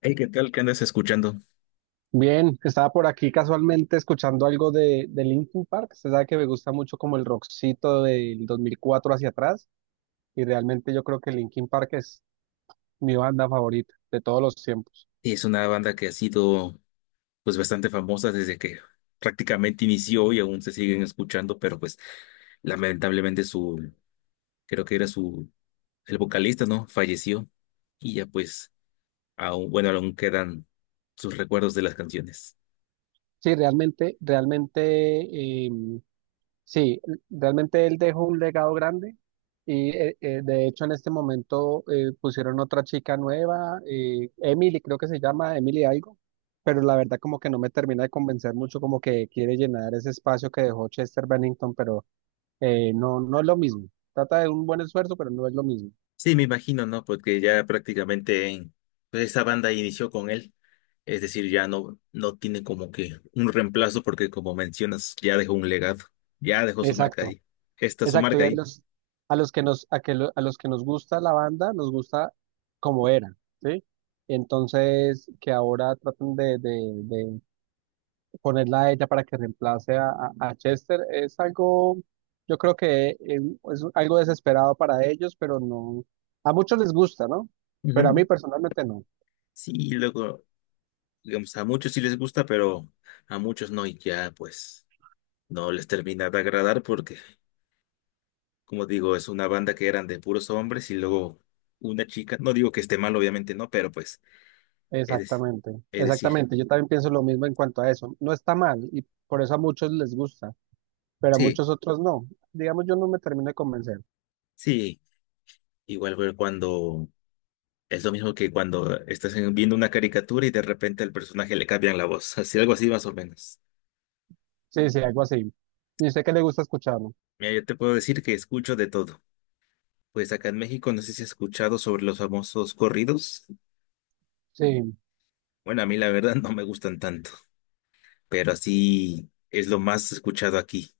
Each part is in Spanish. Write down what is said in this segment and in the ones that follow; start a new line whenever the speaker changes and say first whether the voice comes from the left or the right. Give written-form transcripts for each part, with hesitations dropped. left: Hey, ¿qué tal? ¿Qué andas escuchando?
right: Bien, estaba por aquí casualmente escuchando algo de Linkin Park. Usted sabe que me gusta mucho como el rockcito del 2004 hacia atrás, y realmente yo creo que Linkin Park es mi banda favorita de todos los tiempos.
left: Es una banda que ha sido pues bastante famosa desde que prácticamente inició y aún se siguen escuchando, pero pues lamentablemente su, creo que era su, el vocalista, ¿no? Falleció y ya pues aún, bueno, aún quedan sus recuerdos de las canciones.
right: Sí, realmente em, sí, realmente él dejó un legado grande. Y de hecho en este momento pusieron otra chica nueva, Emily creo que se llama, Emily algo, pero la verdad como que no me termina de convencer mucho, como que quiere llenar ese espacio que dejó Chester Bennington, pero no, no es lo mismo. Trata de un buen esfuerzo, pero no es lo mismo.
left: Sí, me imagino, ¿no? Porque ya prácticamente pues, esa banda inició con él, es decir, ya no, no tiene como que un reemplazo porque como mencionas, ya dejó un legado, ya dejó su marca
right: Exacto,
left: ahí. Esta es su
right: exacto. Y
left: marca ahí.
right: a los que nos, a que lo- a los que nos gusta la banda, nos gusta como era, ¿sí? Entonces, que ahora traten de ponerla a ella para que reemplace a Chester, yo creo que es algo desesperado para ellos, pero no, a muchos les gusta, ¿no? Pero a mí
left: Ujú.
right: personalmente no.
left: Sí, luego, digamos, a muchos sí les gusta, pero a muchos no, y ya pues no les termina de agradar porque, como digo, es una banda que eran de puros hombres y luego una chica, no digo que esté mal, obviamente no, pero pues, es decir,
right: Exactamente,
left: es decir,
right: exactamente. Yo también pienso lo mismo en cuanto a eso. No está mal y por eso a muchos les gusta, pero a
left: sí,
right: muchos otros no. Digamos, yo no me termino de convencer.
left: sí, igual fue cuando, es lo mismo que cuando estás viendo una caricatura y de repente al personaje le cambian la voz, así algo así más o menos.
right: Sí, sí, algo así. Y sé que le gusta escucharlo.
left: Mira, yo te puedo decir que escucho de todo. Pues acá en México, no sé si has escuchado sobre los famosos corridos.
right: Sí.
left: Bueno, a mí la verdad no me gustan tanto, pero así es lo más escuchado aquí.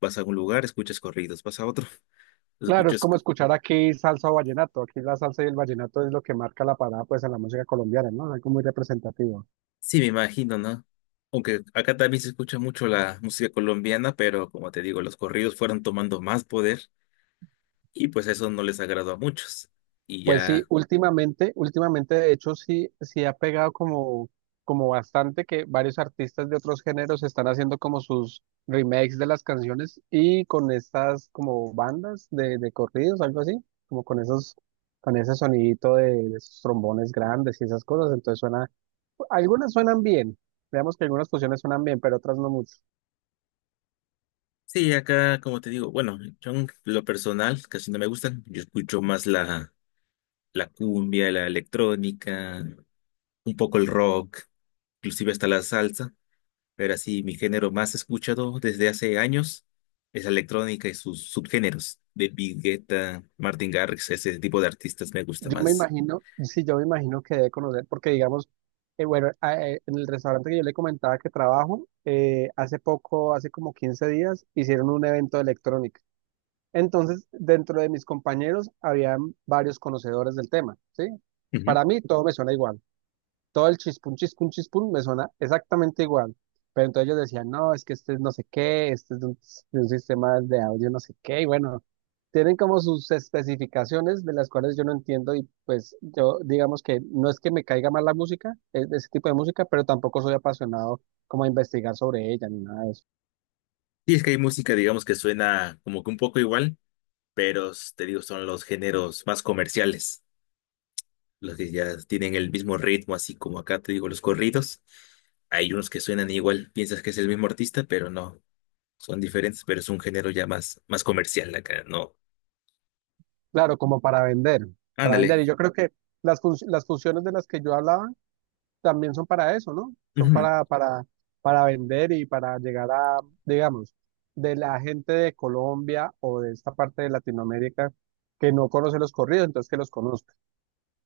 left: Vas a un lugar, escuchas corridos, vas a otro,
right: Claro, es
left: escuchas...
right: como escuchar aquí salsa o vallenato. Aquí la salsa y el vallenato es lo que marca la parada, pues, en la música colombiana, ¿no? Algo muy representativo.
left: Sí, me imagino, ¿no? Aunque acá también se escucha mucho la música colombiana, pero como te digo, los corridos fueron tomando más poder y pues eso no les agradó a muchos. Y
right: Pues sí,
left: ya,
right: últimamente, de hecho, sí, sí ha pegado como bastante que varios artistas de otros géneros están haciendo como sus remakes de las canciones, y con estas como bandas de corridos, algo así, como con esos, con ese sonidito de esos trombones grandes y esas cosas. Entonces algunas suenan bien. Veamos que algunas fusiones suenan bien, pero otras no mucho.
left: sí, acá como te digo, bueno, yo en lo personal casi no me gustan, yo escucho más la cumbia, la electrónica, un poco el rock, inclusive hasta la salsa. Pero así, mi género más escuchado desde hace años es la electrónica y sus subgéneros. David Guetta, Martin Garrix, ese tipo de artistas me gusta más.
right: Sí, yo me imagino que debe conocer, porque digamos, en el restaurante que yo le comentaba que trabajo, hace poco, hace como 15 días, hicieron un evento de electrónica. Entonces, dentro de mis compañeros, habían varios conocedores del tema, ¿sí?
left: Ujú.
right: Para mí, todo me suena igual. Todo el chispún, chispún, chispún me suena exactamente igual. Pero entonces ellos decían: no, es que este es no sé qué, este es de un sistema de audio no sé qué, y bueno, tienen como sus especificaciones de las cuales yo no entiendo, y pues yo digamos que no es que me caiga mal la música, ese tipo de música, pero tampoco soy apasionado como a investigar sobre ella ni nada de eso.
left: Y es que hay música, digamos, que suena como que un poco igual, pero te digo, son los géneros más comerciales, los que ya tienen el mismo ritmo, así como acá te digo los corridos. Hay unos que suenan igual, piensas que es el mismo artista, pero no, son diferentes, pero es un género ya más, más comercial acá, ¿no?
right: Claro, como para vender, para
left: Ándale.
right: vender. Y yo creo que las fusiones de las que yo hablaba también son para eso, ¿no? Son
left: Ujú.
right: para vender y para llegar a, digamos, de la gente de Colombia o de esta parte de Latinoamérica que no conoce los corridos, entonces que los conozca.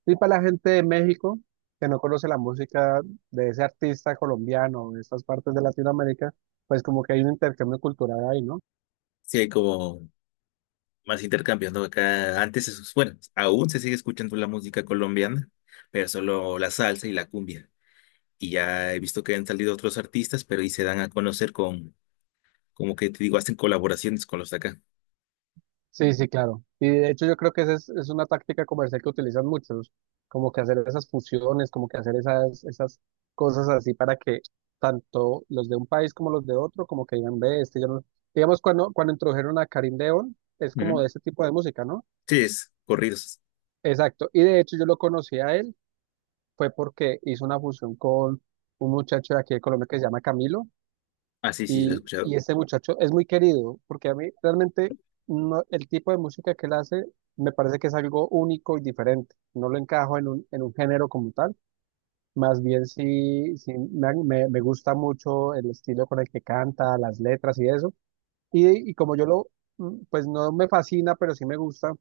right: Y para la gente de México que no conoce la música de ese artista colombiano de estas partes de Latinoamérica, pues como que hay un intercambio cultural ahí, ¿no?
left: Sí, hay como más intercambiando acá. Antes, bueno, aún se sigue escuchando la música colombiana, pero solo la salsa y la cumbia. Y ya he visto que han salido otros artistas, pero y se dan a conocer con, como que te digo, hacen colaboraciones con los de acá.
right: Sí, sí, claro. Y de hecho yo creo que esa es una táctica comercial que utilizan muchos, como que hacer esas fusiones, como que hacer esas cosas así, para que tanto los de un país como los de otro, como que digan, ve, este yo no... Digamos, cuando introdujeron a Karim Deón, es como
left: Ujú.
right: de ese tipo de música, ¿no?
left: Sí, es corridos.
right: Exacto. Y de hecho yo lo conocí a él, fue porque hizo una fusión con un muchacho de aquí de Colombia que se llama Camilo.
left: Ah, sí, sí, lo he
right: Y,
left: escuchado.
right: y este muchacho es muy querido, porque a mí realmente el tipo de música que él hace me parece que es algo único y diferente. No lo encajo en un género como tal. Más bien sí, me gusta mucho el estilo con el que canta, las letras y eso. Y como yo lo, pues no me fascina, pero sí me gusta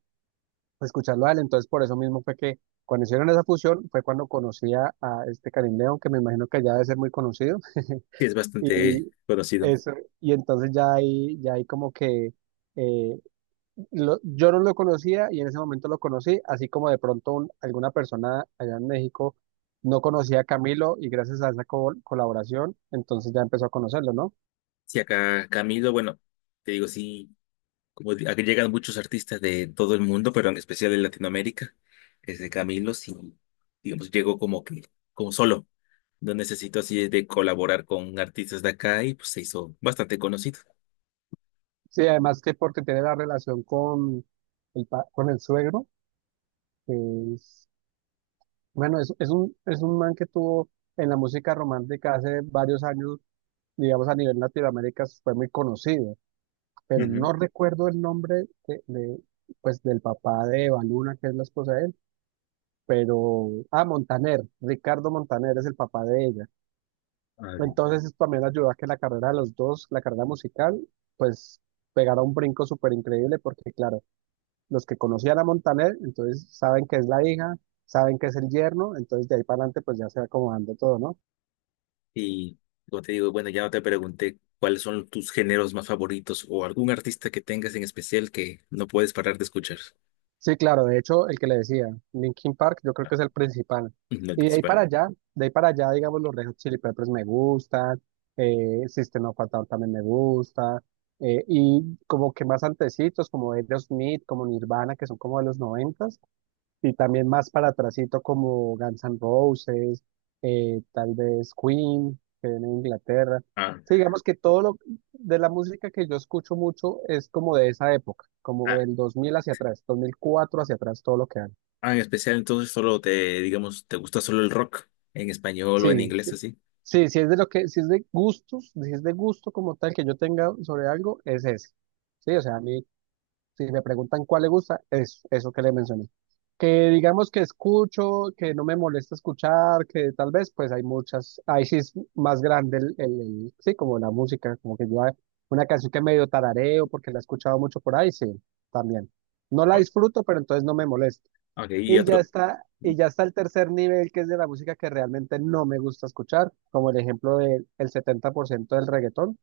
right: escucharlo a él. Entonces por eso mismo fue que cuando hicieron esa fusión fue cuando conocía a este Karim León, que me imagino que ya debe ser muy conocido.
left: Sí, es bastante
right: Y
left: conocido.
right: eso, y entonces ya ahí como que eh, yo no lo conocía, y en ese momento lo conocí, así como de pronto alguna persona allá en México no conocía a Camilo, y gracias a esa colaboración, entonces ya empezó a conocerlo, ¿no?
left: Sí, acá Camilo, bueno, te digo, sí. Como aquí llegan muchos artistas de todo el mundo, pero en especial de Latinoamérica, desde Camilo, sí, digamos, llegó como que, como solo. No necesito así de colaborar con artistas de acá y pues se hizo bastante conocido.
right: Sí, además que porque tiene la relación con con el suegro, que es, bueno, es un man que tuvo en la música romántica hace varios años, digamos, a nivel Latinoamérica fue muy conocido. Pero
left: Ujú.
right: no recuerdo el nombre pues, del papá de Eva Luna, que es la esposa de él. Pero, ah, Montaner, Ricardo Montaner es el papá de ella.
left: Ay,
right: Entonces eso también ayudó a que la carrera de los dos, la carrera musical, pues pegara un brinco súper increíble, porque claro, los que conocían a Montaner, entonces saben que es la hija, saben que es el yerno, entonces de ahí para adelante pues ya se va acomodando todo, ¿no?
left: y como te digo, bueno, ya no te pregunté cuáles son tus géneros más favoritos o algún artista que tengas en especial que no puedes parar de escuchar,
right: Sí, claro, de hecho, el que le decía, Linkin Park, yo creo que es el principal.
left: no el
right: Y de ahí para
left: principal.
right: allá, de ahí para allá, digamos, los Red Hot Chili Peppers me gustan, System of a Down también me gusta, y como que más antecitos, como Aerosmith, como Nirvana, que son como de los 90, y también más para atrasito como Guns N' Roses, tal vez Queen, que viene de Inglaterra.
left: Ah,
right: Sí, digamos que todo lo de la música que yo escucho mucho es como de esa época, como
left: ah,
right: del 2000 hacia atrás, 2004 hacia atrás, todo lo que dan.
left: ah, en especial entonces solo te, digamos, te gusta solo el rock en español o en
right: Sí,
left: inglés
right: sí,
left: así.
right: sí, si es de lo que, si es de gustos, si es de gusto como tal que yo tenga sobre algo, es ese. Sí, o sea, a mí si me preguntan cuál le gusta, es eso que le mencioné. Que digamos que escucho, que no me molesta escuchar, que tal vez pues hay muchas, ahí sí es más grande el, sí, como la música, como que yo una canción que medio tarareo porque la he escuchado mucho por ahí, sí, también. No la disfruto, pero entonces no me molesta.
left: Ok, y
right: Y ya
left: otro.
right: está, y ya está el tercer nivel, que es de la música que realmente no me gusta escuchar, como el ejemplo del el 70% del reggaetón.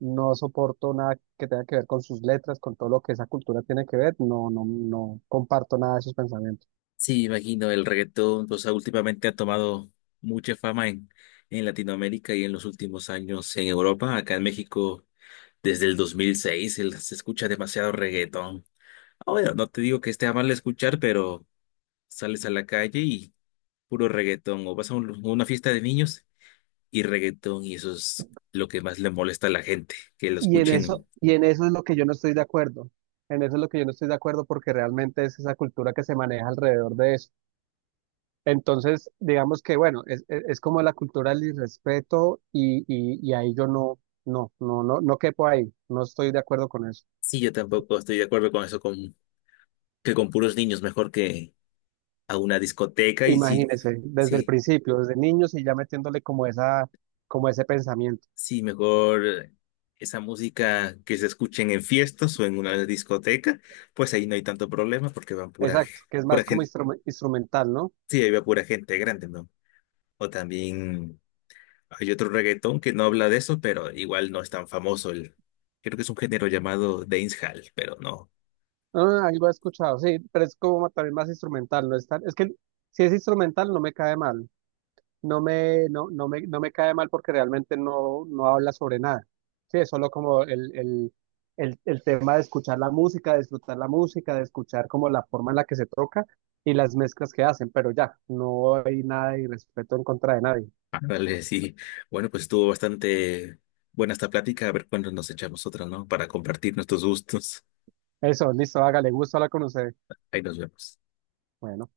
right: No soporto nada que tenga que ver con sus letras, con todo lo que esa cultura tiene que ver. No, no, no comparto nada de sus pensamientos.
left: Sí, imagino, el reggaetón, o sea, últimamente ha tomado mucha fama en Latinoamérica y en los últimos años en Europa. Acá en México, desde el 2006, se escucha demasiado reggaetón. Ah, bueno, no te digo que esté mal escuchar, pero sales a la calle y puro reggaetón, o vas a una fiesta de niños y reggaetón, y eso es lo que más le molesta a la gente, que lo
right: Y en eso,
left: escuchen.
right: y en eso es lo que yo no estoy de acuerdo. En eso es lo que yo no estoy de acuerdo, porque realmente es esa cultura que se maneja alrededor de eso. Entonces, digamos que, bueno, es como la cultura del irrespeto, y ahí yo no quepo ahí. No estoy de acuerdo con eso.
left: Sí, yo tampoco estoy de acuerdo con eso, con, que con puros niños, mejor que a una discoteca y sí,
right: Imagínese, desde el
left: sí,
right: principio, desde niños, y ya metiéndole como ese pensamiento.
left: sí, mejor esa música que se escuchen en fiestas o en una discoteca, pues ahí no hay tanto problema porque van pura,
right: Exacto, que es
left: pura
right: más como
left: gente,
right: instrumental, ¿no?
left: sí, ahí va pura gente grande, ¿no? O también hay otro reggaetón que no habla de eso, pero igual no es tan famoso el, creo que es un género llamado dancehall, pero no,
right: Ah, algo he escuchado, sí, pero es como también más instrumental. No es es que si es instrumental no me cae mal, no me cae mal, porque realmente no, no habla sobre nada. Sí, es solo como el tema de escuchar la música, de disfrutar la música, de escuchar como la forma en la que se toca y las mezclas que hacen, pero ya, no hay nada de respeto en contra de nadie.
left: ah, vale, sí. Bueno, pues estuvo bastante buena esta plática, a ver cuándo nos echamos otra, ¿no? Para compartir nuestros gustos.
right: Eso, listo, hágale, gusto hablar con usted.
left: Ahí nos vemos.
right: Bueno.